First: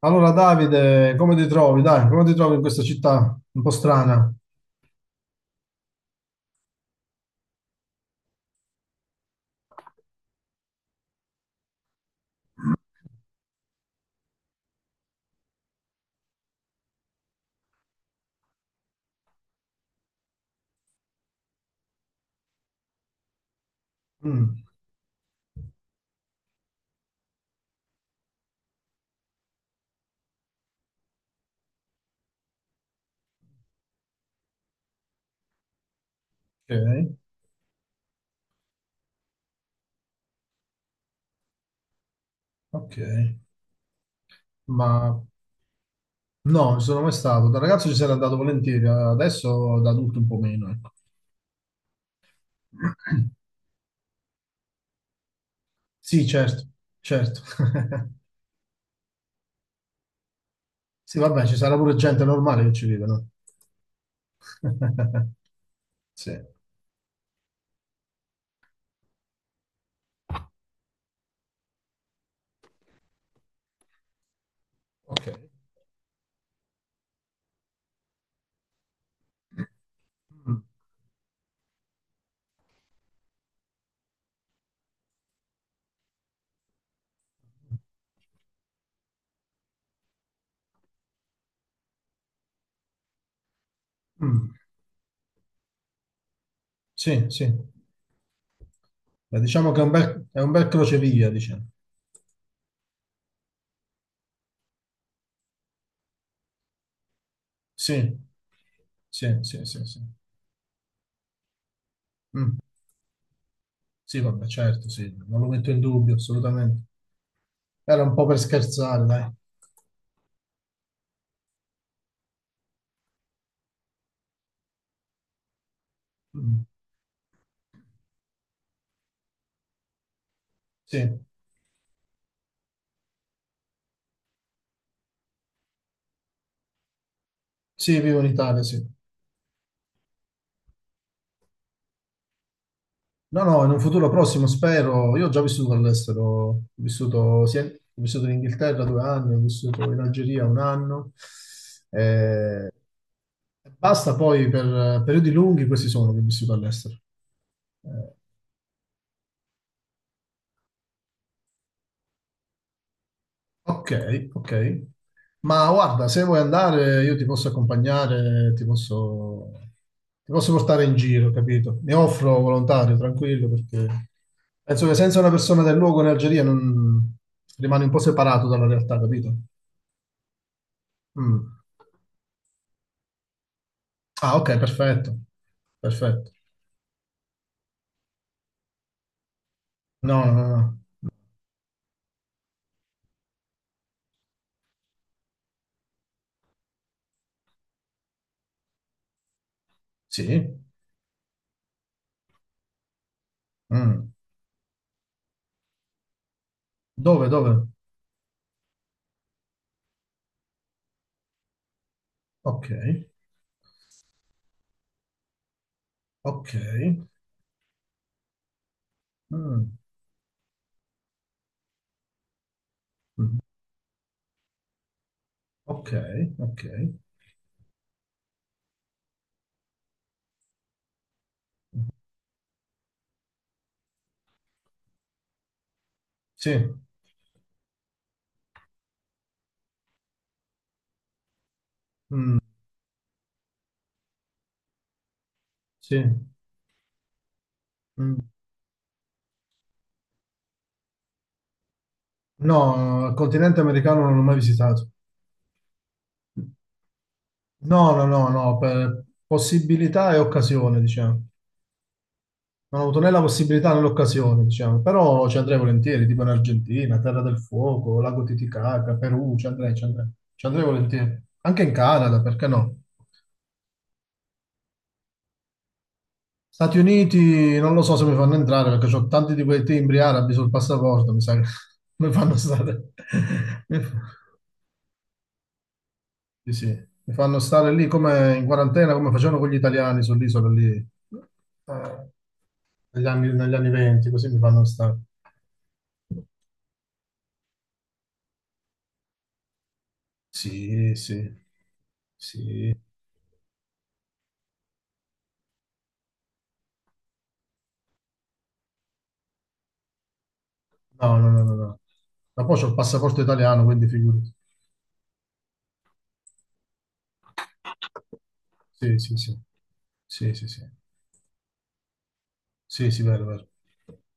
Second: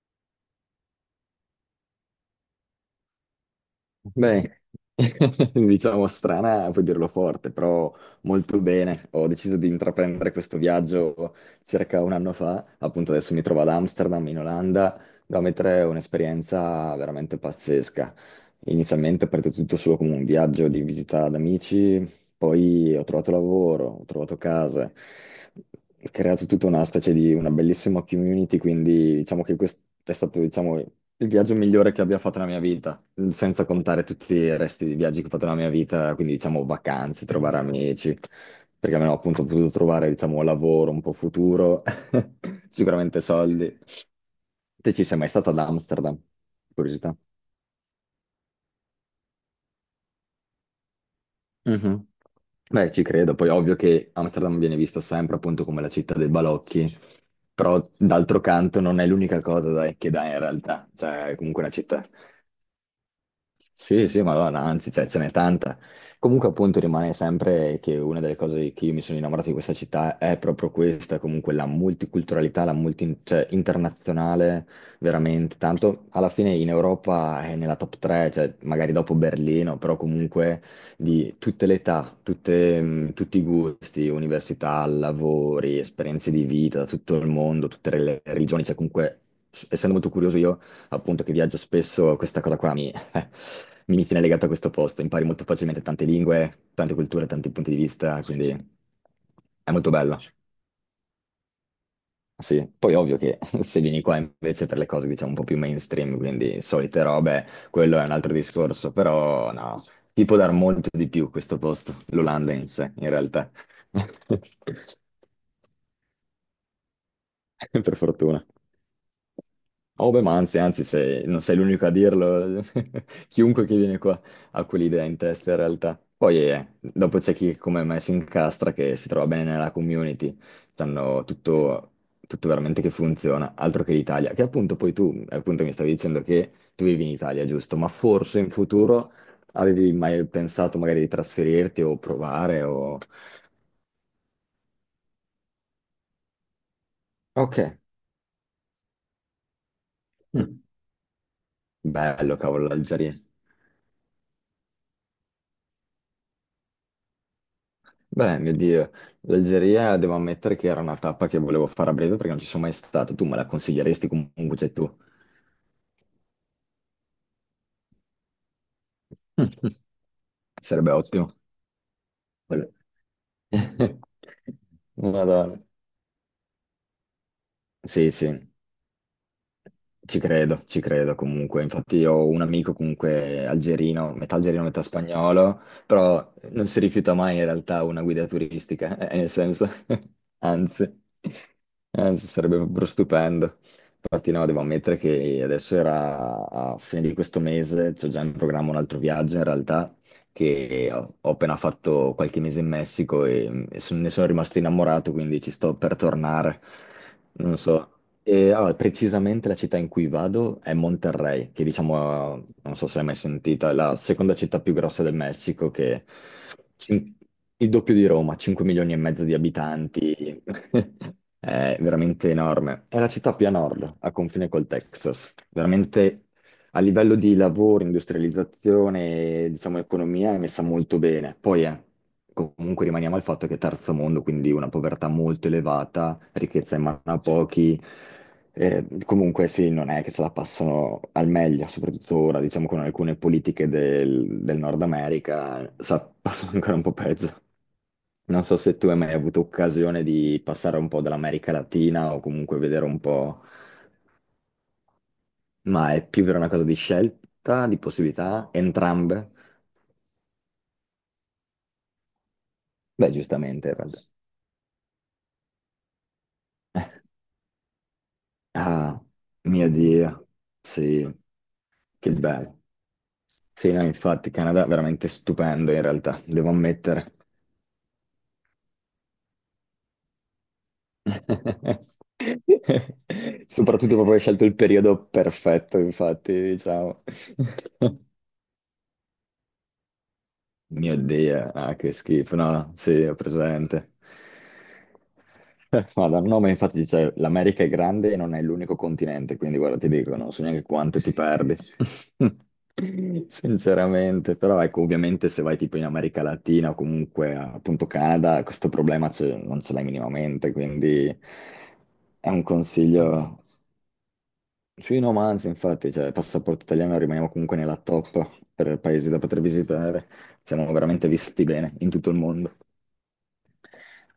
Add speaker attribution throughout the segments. Speaker 1: Allora, Davide, come ti trovi? Dai, come ti trovi in questa città un po' strana?
Speaker 2: Beh, diciamo strana, puoi dirlo forte, però molto bene. Ho deciso di intraprendere questo viaggio circa un anno fa, appunto adesso mi trovo ad Amsterdam, in Olanda, da mettere un'esperienza veramente pazzesca. Inizialmente è partito tutto solo come un viaggio di visita ad amici, poi ho trovato lavoro, ho trovato
Speaker 1: Mm,
Speaker 2: casa, ho creato tutta una specie di una bellissima community, quindi diciamo che questo è stato, diciamo, il viaggio migliore che abbia fatto nella mia vita, senza contare tutti i resti di viaggi che ho fatto nella mia vita, quindi diciamo
Speaker 1: ok,
Speaker 2: vacanze, trovare amici, perché almeno appunto ho potuto trovare, diciamo, lavoro un po' futuro,
Speaker 1: ok,
Speaker 2: sicuramente soldi.
Speaker 1: ma
Speaker 2: Te ci sei
Speaker 1: no,
Speaker 2: mai stata ad Amsterdam?
Speaker 1: non ci sono mai
Speaker 2: Curiosità.
Speaker 1: stato. Da ragazzo ci sarei andato volentieri, adesso da adulto un po' meno, ecco.
Speaker 2: Mhm. Beh, ci credo, poi ovvio che Amsterdam viene vista sempre appunto come la città
Speaker 1: Sì,
Speaker 2: dei
Speaker 1: certo,
Speaker 2: balocchi,
Speaker 1: certo.
Speaker 2: però d'altro canto non è l'unica cosa dai, che dà in realtà,
Speaker 1: Sì,
Speaker 2: cioè è
Speaker 1: vabbè, ci
Speaker 2: comunque una
Speaker 1: sarà pure
Speaker 2: città.
Speaker 1: gente normale che ci vive, no?
Speaker 2: Sì, sì, ma guarda, anzi, cioè, ce n'è tanta.
Speaker 1: Sì,
Speaker 2: Comunque, appunto, rimane sempre che una delle cose che io mi sono innamorato di questa città è proprio questa, comunque la multiculturalità, la multi, cioè, internazionale,
Speaker 1: ok.
Speaker 2: veramente. Tanto alla fine in Europa è nella top 3, cioè, magari dopo Berlino, però comunque
Speaker 1: Mm,
Speaker 2: di tutte le età, tutte, tutti i gusti, università, lavori, esperienze di vita, da tutto il mondo, tutte le religioni, cioè comunque, essendo molto curioso io appunto che viaggio spesso, questa cosa qua, eh, mi tiene legato
Speaker 1: mm,
Speaker 2: a questo posto, impari molto facilmente tante lingue, tante
Speaker 1: sì,
Speaker 2: culture,
Speaker 1: sì.
Speaker 2: tanti punti di vista, quindi
Speaker 1: Beh,
Speaker 2: è
Speaker 1: diciamo che
Speaker 2: molto bello,
Speaker 1: è un bel crocevia, diciamo.
Speaker 2: sì. Poi ovvio che se vieni qua invece per le cose diciamo un po' più mainstream, quindi solite robe, quello è un
Speaker 1: Sì,
Speaker 2: altro discorso,
Speaker 1: sì,
Speaker 2: però
Speaker 1: sì,
Speaker 2: no,
Speaker 1: sì, sì.
Speaker 2: ti può dar molto di più questo posto, l'Olanda
Speaker 1: Mm.
Speaker 2: in sé, in realtà.
Speaker 1: Sì, vabbè, certo, sì, non lo metto in dubbio, assolutamente.
Speaker 2: Per
Speaker 1: Era un po' per
Speaker 2: fortuna.
Speaker 1: scherzare, dai.
Speaker 2: Oh, beh, ma anzi, anzi, non sei l'unico a dirlo, chiunque che viene qua ha quell'idea in testa in realtà. Poi
Speaker 1: Mm.
Speaker 2: dopo c'è chi come me si incastra, che si trova bene nella community,
Speaker 1: Sì,
Speaker 2: sanno tutto, tutto veramente che funziona, altro che l'Italia. Che appunto poi tu, appunto mi stavi dicendo che tu vivi in Italia, giusto? Ma
Speaker 1: sì, vivo in
Speaker 2: forse in
Speaker 1: Italia, sì.
Speaker 2: futuro avevi mai pensato magari di trasferirti o provare o...
Speaker 1: No, no, in un futuro prossimo spero. Io ho già vissuto all'estero, ho vissuto,
Speaker 2: Ok.
Speaker 1: ho vissuto in Inghilterra due anni, ho vissuto in Algeria un
Speaker 2: Mm,
Speaker 1: anno.
Speaker 2: bello, cavolo,
Speaker 1: Eh,
Speaker 2: l'Algeria.
Speaker 1: basta poi per periodi lunghi, questi sono che ho vissuto all'estero. Eh,
Speaker 2: Beh, mio Dio, l'Algeria devo ammettere che era una tappa che volevo fare a breve perché non ci sono mai stato. Tu me la consiglieresti
Speaker 1: Ok,
Speaker 2: comunque, c'è
Speaker 1: ok.
Speaker 2: tu.
Speaker 1: Ma guarda, se vuoi andare, io ti posso accompagnare, ti posso portare
Speaker 2: Sarebbe
Speaker 1: in
Speaker 2: ottimo.
Speaker 1: giro, capito? Mi offro
Speaker 2: Quello-
Speaker 1: volontario, tranquillo, perché penso che senza una persona
Speaker 2: Madonna.
Speaker 1: del luogo in Algeria non... rimani un po'
Speaker 2: Sì, sì.
Speaker 1: separato dalla realtà, capito?
Speaker 2: Ci credo
Speaker 1: Mm.
Speaker 2: comunque. Infatti ho un amico comunque
Speaker 1: Ah, ok,
Speaker 2: algerino, metà
Speaker 1: perfetto.
Speaker 2: spagnolo,
Speaker 1: Perfetto.
Speaker 2: però non si rifiuta mai in realtà una guida turistica, nel senso,
Speaker 1: No, no, no,
Speaker 2: anzi,
Speaker 1: no.
Speaker 2: anzi sarebbe proprio stupendo. Infatti no, devo ammettere che adesso era a fine di questo mese, c'ho già in programma un altro viaggio in realtà,
Speaker 1: Sì.
Speaker 2: che ho, ho appena fatto qualche mese in Messico e
Speaker 1: Mm.
Speaker 2: ne sono rimasto innamorato, quindi ci sto per tornare.
Speaker 1: Dove, dove?
Speaker 2: Non so. E, allora, precisamente la città in cui vado è Monterrey, che diciamo,
Speaker 1: Ok,
Speaker 2: non so se l'hai mai sentita, è la seconda città più grossa del Messico, che
Speaker 1: ok.
Speaker 2: cin- il doppio di Roma, 5 milioni e mezzo di
Speaker 1: Mm.
Speaker 2: abitanti, è veramente enorme. È la città
Speaker 1: Mm.
Speaker 2: più a nord, a confine col Texas,
Speaker 1: Ok,
Speaker 2: veramente
Speaker 1: ok.
Speaker 2: a livello di lavoro, industrializzazione, diciamo, economia è messa molto bene. Poi
Speaker 1: Mm.
Speaker 2: comunque rimaniamo al fatto che è terzo mondo, quindi una povertà molto elevata,
Speaker 1: Sì.
Speaker 2: ricchezza in mano a pochi. Comunque sì, non è che se la passano al meglio, soprattutto
Speaker 1: Mm.
Speaker 2: ora, diciamo, con alcune politiche del, del Nord America,
Speaker 1: Sì.
Speaker 2: passano ancora un po' peggio.
Speaker 1: Mm,
Speaker 2: Non so se tu hai mai avuto occasione di passare un po' dall'America Latina o comunque vedere un
Speaker 1: no, il
Speaker 2: po',
Speaker 1: continente americano non l'ho mai visitato.
Speaker 2: ma è più per una cosa di scelta, di
Speaker 1: No, no, no,
Speaker 2: possibilità,
Speaker 1: no, per
Speaker 2: entrambe?
Speaker 1: possibilità e occasione, diciamo. Non ho avuto né
Speaker 2: Beh,
Speaker 1: la
Speaker 2: giustamente,
Speaker 1: possibilità
Speaker 2: in
Speaker 1: né
Speaker 2: realtà.
Speaker 1: l'occasione, diciamo, però ci andrei volentieri, tipo in Argentina, Terra del Fuoco, Lago Titicaca,
Speaker 2: Ah,
Speaker 1: Perù, ci
Speaker 2: mio
Speaker 1: andrei, ci andrei,
Speaker 2: Dio,
Speaker 1: ci andrei
Speaker 2: sì,
Speaker 1: volentieri. Anche in
Speaker 2: che
Speaker 1: Canada, perché
Speaker 2: bello.
Speaker 1: no?
Speaker 2: Sì, no, infatti, Canada è veramente stupendo in realtà, devo
Speaker 1: Stati
Speaker 2: ammettere.
Speaker 1: Uniti, non lo so se mi fanno entrare perché ho tanti di quei timbri arabi sul passaporto, mi sa che mi fanno stare.
Speaker 2: Soprattutto proprio hai scelto il periodo perfetto, infatti,
Speaker 1: Sì, sì.
Speaker 2: diciamo.
Speaker 1: Mi fanno stare lì come in quarantena, come facevano con gli italiani sull'isola lì,
Speaker 2: Mio Dio, ah, che
Speaker 1: eh,
Speaker 2: schifo, no, sì, ho
Speaker 1: negli anni
Speaker 2: presente.
Speaker 1: 20, così mi fanno stare.
Speaker 2: Guarda, il nome infatti dice l'America è grande e non è l'unico continente, quindi guarda, ti dico, non so neanche
Speaker 1: Sì,
Speaker 2: quanto ti
Speaker 1: sì,
Speaker 2: perdi.
Speaker 1: sì.
Speaker 2: Sinceramente, però ecco, ovviamente se vai tipo in America Latina o comunque appunto Canada, questo problema non ce l'hai minimamente, quindi
Speaker 1: No, no, no, no, no.
Speaker 2: è un
Speaker 1: Ma poi c'ho il passaporto
Speaker 2: consiglio
Speaker 1: italiano, quindi figurati.
Speaker 2: sui romanzi, infatti, cioè, passaporto italiano rimaniamo comunque nella top per
Speaker 1: Sì,
Speaker 2: paesi
Speaker 1: sì,
Speaker 2: da
Speaker 1: sì.
Speaker 2: poter visitare.
Speaker 1: Sì, sì, sì.
Speaker 2: Siamo veramente visti bene in tutto il mondo.
Speaker 1: Sì, sì, vero, vero.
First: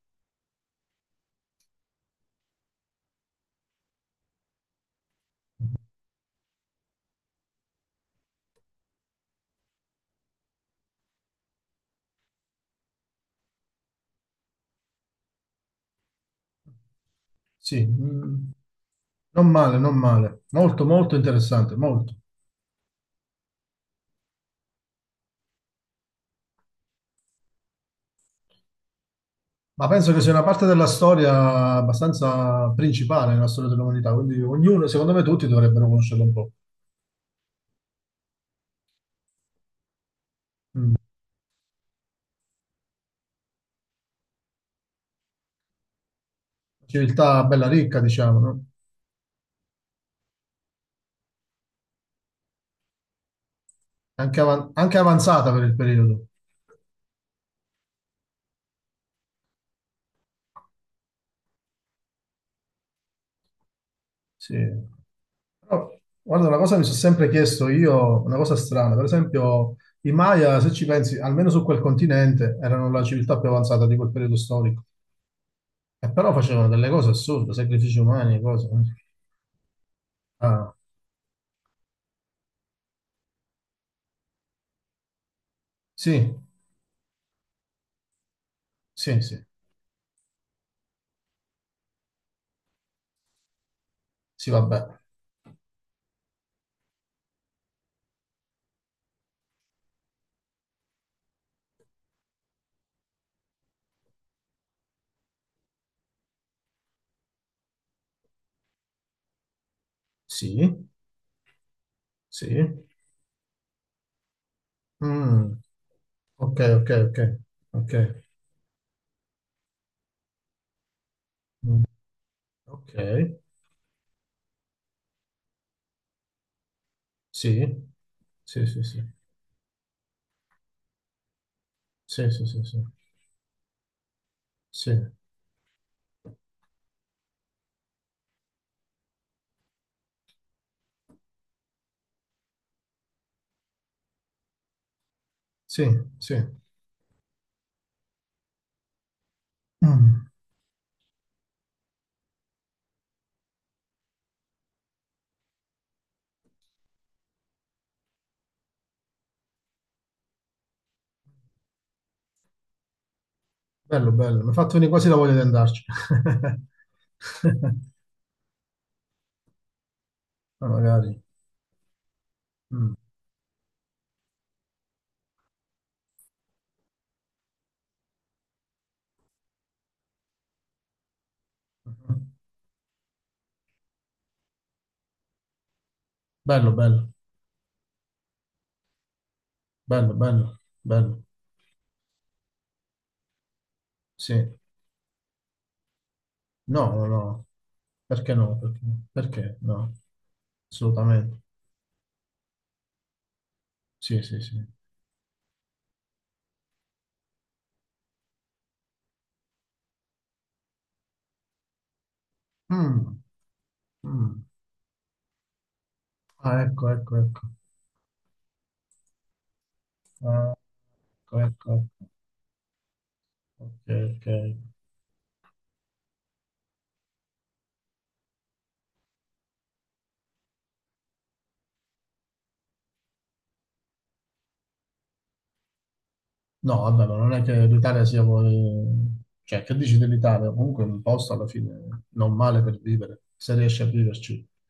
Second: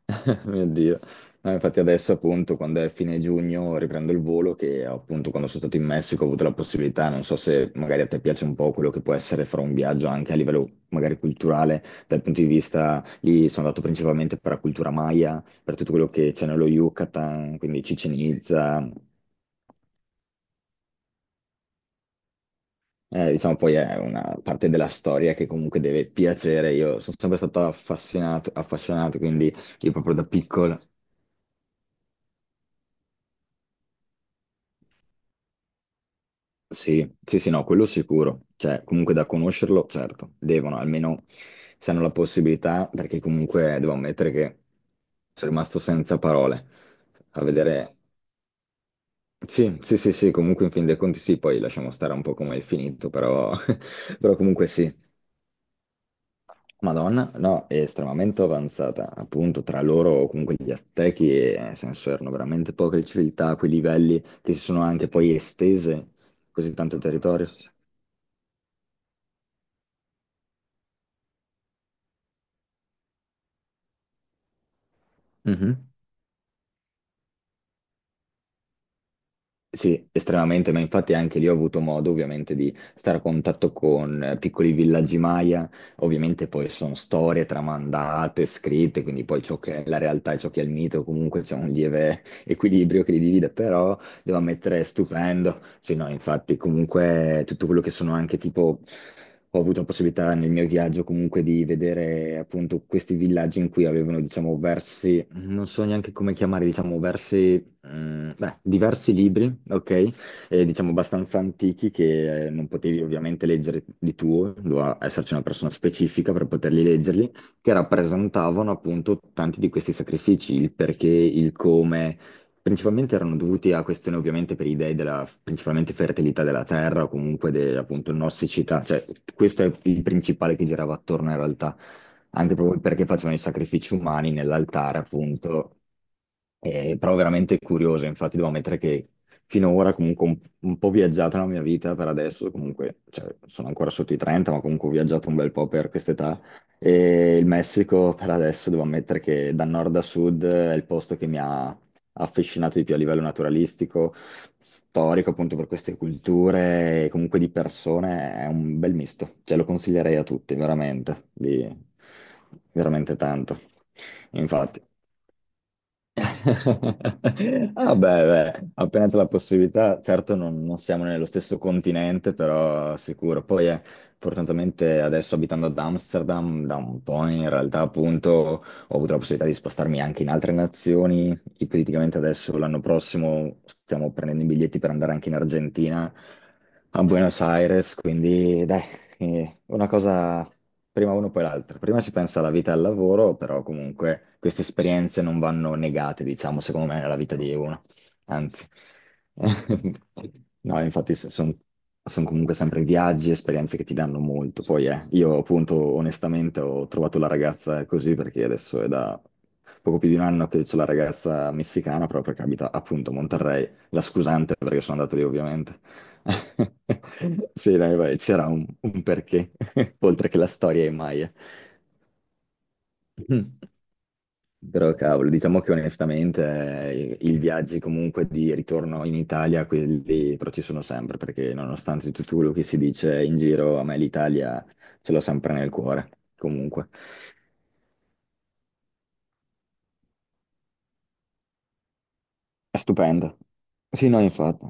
Speaker 2: Mio Dio. No, infatti adesso appunto quando è fine giugno riprendo il volo che appunto quando sono stato in Messico ho avuto la possibilità, non so se magari a te piace un po' quello che può essere fare un viaggio anche a livello magari culturale, dal punto di vista lì sono andato principalmente per la cultura maya, per tutto quello che c'è nello Yucatan, quindi
Speaker 1: Sì, mm,
Speaker 2: Cicenizza.
Speaker 1: non male, non male. Molto, molto interessante, molto.
Speaker 2: Diciamo poi è una parte della storia che comunque deve piacere. Io sono sempre stato affascinato, affascinato, quindi
Speaker 1: Ma
Speaker 2: io
Speaker 1: penso
Speaker 2: proprio
Speaker 1: che
Speaker 2: da
Speaker 1: sia una parte
Speaker 2: piccolo,
Speaker 1: della storia abbastanza principale nella storia dell'umanità, quindi ognuno, secondo me tutti dovrebbero conoscerla un po'.
Speaker 2: sì, sì, sì, no, quello sicuro. Cioè, comunque da conoscerlo, certo, devono,
Speaker 1: Mm.
Speaker 2: almeno se hanno la possibilità, perché comunque devo ammettere che sono rimasto senza parole
Speaker 1: Civiltà
Speaker 2: a
Speaker 1: bella
Speaker 2: vedere.
Speaker 1: ricca, diciamo, no?
Speaker 2: Sì, sì, sì, sì, comunque in fin dei conti sì, poi lasciamo stare un po' come è finito, però, però
Speaker 1: Anche,
Speaker 2: comunque sì,
Speaker 1: anche avanzata per il periodo.
Speaker 2: Madonna, no, è estremamente avanzata, appunto, tra loro o comunque gli Aztechi, nel senso, erano veramente poche civiltà a quei livelli che
Speaker 1: Sì.
Speaker 2: si sono anche poi
Speaker 1: Però,
Speaker 2: estese
Speaker 1: guarda, una
Speaker 2: così
Speaker 1: cosa mi sono
Speaker 2: tanto il, sì, sì,
Speaker 1: sempre
Speaker 2: territorio.
Speaker 1: chiesto io, una cosa strana, per esempio i Maya, se ci pensi, almeno su quel continente, erano la civiltà più avanzata di quel periodo storico,
Speaker 2: Sì.
Speaker 1: e però facevano delle cose assurde, sacrifici umani, e cose. Eh.
Speaker 2: Sì,
Speaker 1: Ah,
Speaker 2: estremamente, ma infatti anche lì ho avuto modo ovviamente di stare a contatto con piccoli villaggi Maya,
Speaker 1: sì,
Speaker 2: ovviamente poi sono storie tramandate, scritte,
Speaker 1: sì,
Speaker 2: quindi poi
Speaker 1: sì,
Speaker 2: ciò che è la realtà e ciò che è il mito, comunque c'è un lieve equilibrio che li divide, però devo
Speaker 1: sì,
Speaker 2: ammettere è
Speaker 1: vabbè.
Speaker 2: stupendo, sì no, infatti comunque tutto quello che sono anche tipo... Ho avuto la possibilità nel mio viaggio comunque di vedere appunto questi villaggi in cui avevano, diciamo, versi, non so neanche come chiamare, diciamo, versi. Mm, beh, diversi libri, ok?
Speaker 1: Sì,
Speaker 2: Diciamo abbastanza antichi che
Speaker 1: sì.
Speaker 2: non potevi ovviamente leggere di tuo, doveva esserci una
Speaker 1: Mm,
Speaker 2: persona specifica per
Speaker 1: ok,
Speaker 2: poterli
Speaker 1: ok, ok,
Speaker 2: leggerli, che
Speaker 1: ok,
Speaker 2: rappresentavano appunto tanti di questi sacrifici, il perché, il
Speaker 1: mm,
Speaker 2: come.
Speaker 1: ok,
Speaker 2: Principalmente erano dovuti a questioni ovviamente per i dei della principalmente fertilità della terra o comunque
Speaker 1: sì,
Speaker 2: appunto
Speaker 1: sì,
Speaker 2: nossicità,
Speaker 1: sì, sì,
Speaker 2: cioè questo è il principale che girava attorno in realtà,
Speaker 1: sì, sì,
Speaker 2: anche proprio
Speaker 1: sì,
Speaker 2: perché facevano i sacrifici umani
Speaker 1: sì,
Speaker 2: nell'altare
Speaker 1: sì,
Speaker 2: appunto, però veramente curiosa, infatti devo ammettere che finora comunque un po' viaggiata la mia vita per adesso, comunque cioè, sono ancora sotto i 30, ma comunque ho viaggiato un bel po'
Speaker 1: sì,
Speaker 2: per
Speaker 1: sì.
Speaker 2: quest'età e il Messico per adesso devo ammettere che da nord a
Speaker 1: Mm,
Speaker 2: sud è il posto che mi ha affascinato di più a livello naturalistico, storico appunto per queste culture e comunque di persone, è un bel misto, cioè lo consiglierei a tutti, veramente, di- veramente tanto.
Speaker 1: bello, bello, mi ha fatto
Speaker 2: Infatti.
Speaker 1: venire quasi la voglia di andarci.
Speaker 2: Ah beh, beh, appena c'è la possibilità, certo non,
Speaker 1: Ma
Speaker 2: non siamo
Speaker 1: magari.
Speaker 2: nello stesso continente,
Speaker 1: Mm,
Speaker 2: però sicuro. Poi fortunatamente adesso abitando ad Amsterdam da un po' in realtà appunto ho avuto la possibilità di spostarmi anche in altre nazioni. Ipoteticamente
Speaker 1: mhm.
Speaker 2: adesso l'anno prossimo stiamo prendendo i biglietti per andare anche in Argentina,
Speaker 1: Bello,
Speaker 2: a
Speaker 1: bello,
Speaker 2: Buenos Aires, quindi dai, una
Speaker 1: bello,
Speaker 2: cosa
Speaker 1: bello,
Speaker 2: prima
Speaker 1: bello,
Speaker 2: uno poi l'altra. Prima ci pensa alla vita e al lavoro, però comunque
Speaker 1: sì.
Speaker 2: queste esperienze non vanno negate, diciamo, secondo
Speaker 1: No,
Speaker 2: me,
Speaker 1: no,
Speaker 2: nella vita
Speaker 1: no,
Speaker 2: di uno.
Speaker 1: perché no?
Speaker 2: Anzi,
Speaker 1: Perché, perché no?
Speaker 2: no, infatti
Speaker 1: Assolutamente,
Speaker 2: sono comunque sempre viaggi, esperienze che ti danno
Speaker 1: sì, sì,
Speaker 2: molto.
Speaker 1: sì.
Speaker 2: Poi io appunto onestamente ho trovato la ragazza così perché adesso è da poco più di un anno che c'ho la ragazza messicana, proprio perché abita appunto a
Speaker 1: Mm,
Speaker 2: Monterrey. La
Speaker 1: mm.
Speaker 2: scusante perché sono andato lì ovviamente.
Speaker 1: Ah, ecco, ecco, ecco.
Speaker 2: Sì, dai, vai, c'era un perché, oltre che la
Speaker 1: Ah,
Speaker 2: storia è Maya.
Speaker 1: ecco, ecco, ecco. Ok, ok.
Speaker 2: Però cavolo, diciamo che onestamente i viaggi comunque di ritorno in Italia, quelli però ci sono sempre, perché nonostante tutto quello che si dice in giro, a me l'Italia ce l'ho sempre nel cuore,
Speaker 1: No,
Speaker 2: comunque.
Speaker 1: vabbè, ma non è che l'Italia sia... cioè, che dici dell'Italia? Comunque è un posto alla fine non male
Speaker 2: È
Speaker 1: per vivere,
Speaker 2: stupendo.
Speaker 1: se riesci a
Speaker 2: Sì, no,
Speaker 1: viverci.
Speaker 2: infatti.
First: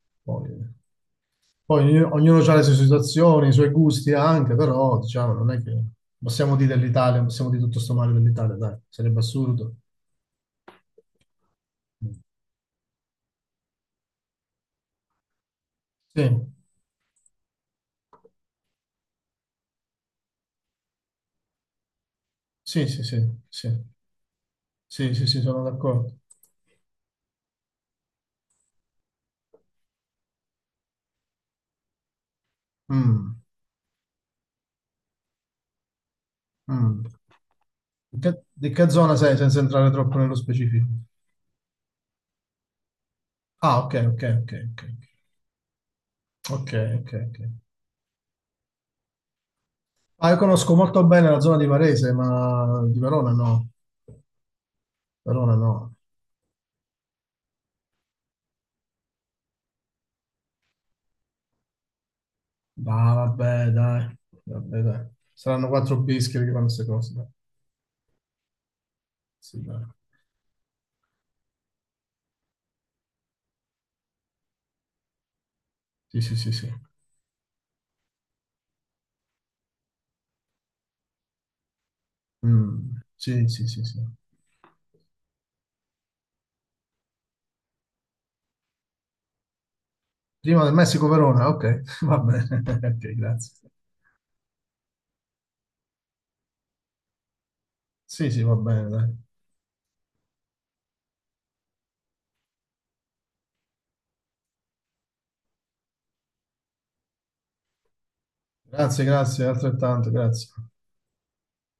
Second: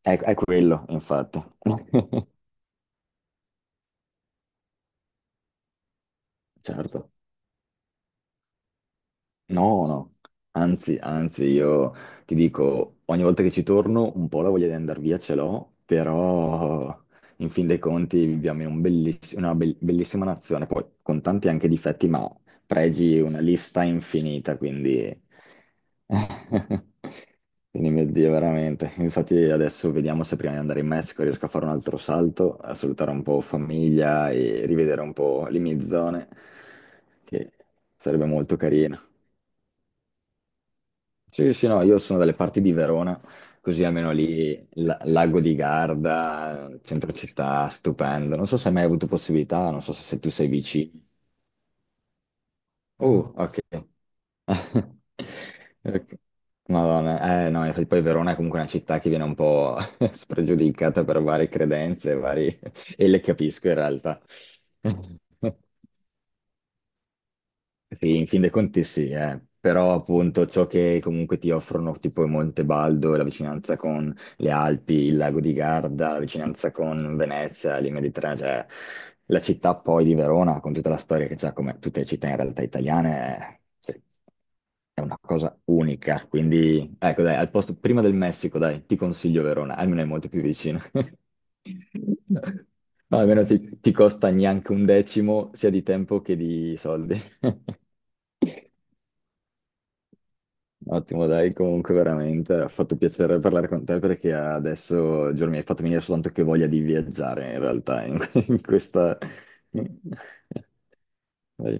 Speaker 2: È
Speaker 1: Poi,
Speaker 2: quello, infatti.
Speaker 1: poi ognuno ha le sue situazioni, i suoi gusti anche, però diciamo, non è che possiamo dire
Speaker 2: Certo.
Speaker 1: dell'Italia, possiamo dire tutto sto male dell'Italia, dai, sarebbe assurdo.
Speaker 2: No, no, anzi, anzi, io ti dico, ogni volta che ci torno un po' la voglia di andare via ce l'ho,
Speaker 1: Sì,
Speaker 2: però in fin dei conti viviamo in un bellissima nazione, poi con tanti anche difetti, ma
Speaker 1: sì, sì, sì,
Speaker 2: pregi una
Speaker 1: sì,
Speaker 2: lista infinita,
Speaker 1: sì,
Speaker 2: quindi...
Speaker 1: sì, sì, sono d'accordo.
Speaker 2: Quindi mio Dio, veramente. Infatti adesso vediamo se prima di andare in Messico riesco a fare un altro salto, a salutare un
Speaker 1: Mm,
Speaker 2: po' famiglia e rivedere un po' le mie zone,
Speaker 1: mm.
Speaker 2: che sarebbe molto
Speaker 1: Di che
Speaker 2: carino.
Speaker 1: zona sei senza entrare troppo nello specifico?
Speaker 2: Sì, sì, no, io sono dalle parti di Verona,
Speaker 1: Ah,
Speaker 2: così
Speaker 1: ok,
Speaker 2: almeno
Speaker 1: ok, ok,
Speaker 2: lì
Speaker 1: ok,
Speaker 2: Lago di
Speaker 1: ok,
Speaker 2: Garda,
Speaker 1: ok,
Speaker 2: centro
Speaker 1: ok.
Speaker 2: città, stupendo. Non so se hai mai avuto possibilità, non so se
Speaker 1: Ah,
Speaker 2: tu
Speaker 1: io
Speaker 2: sei
Speaker 1: conosco
Speaker 2: vicino.
Speaker 1: molto bene la zona di Varese, ma di Verona
Speaker 2: Oh, ok.
Speaker 1: no. Verona no.
Speaker 2: Ok. Madonna, eh no, infatti poi Verona è comunque una città che viene un po' spregiudicata per varie credenze, vari... e
Speaker 1: Ah,
Speaker 2: le capisco
Speaker 1: vabbè,
Speaker 2: in
Speaker 1: dai.
Speaker 2: realtà.
Speaker 1: Vabbè, dai. Saranno quattro bischi che fanno queste cose, dai.
Speaker 2: Sì, in fin dei conti sì, eh.
Speaker 1: Sì, dai.
Speaker 2: Però appunto ciò che comunque ti offrono tipo Montebaldo e la vicinanza con le Alpi, il lago di Garda, la
Speaker 1: Sì, sì, sì, sì.
Speaker 2: vicinanza con Venezia, il Mediterraneo, cioè la città poi di Verona, con tutta la storia che c'ha, come tutte le città in realtà
Speaker 1: Mm, sì,
Speaker 2: italiane,
Speaker 1: sì, sì, sì.
Speaker 2: è è una cosa unica. Quindi, ecco, dai, al posto prima del Messico, dai, ti consiglio Verona, almeno è molto più
Speaker 1: Prima del
Speaker 2: vicino.
Speaker 1: Messico-Verona, ok. Va bene. Ok,
Speaker 2: No, almeno
Speaker 1: grazie.
Speaker 2: ti costa neanche un decimo sia di tempo che di soldi.
Speaker 1: Sì, sì, va bene, dai.
Speaker 2: Ottimo, dai, comunque veramente ha fatto piacere parlare con te perché adesso, Giorgio, mi hai fatto venire soltanto che voglia di viaggiare in realtà in, in
Speaker 1: Grazie,
Speaker 2: questa...
Speaker 1: grazie, altrettanto, grazie.
Speaker 2: Dai.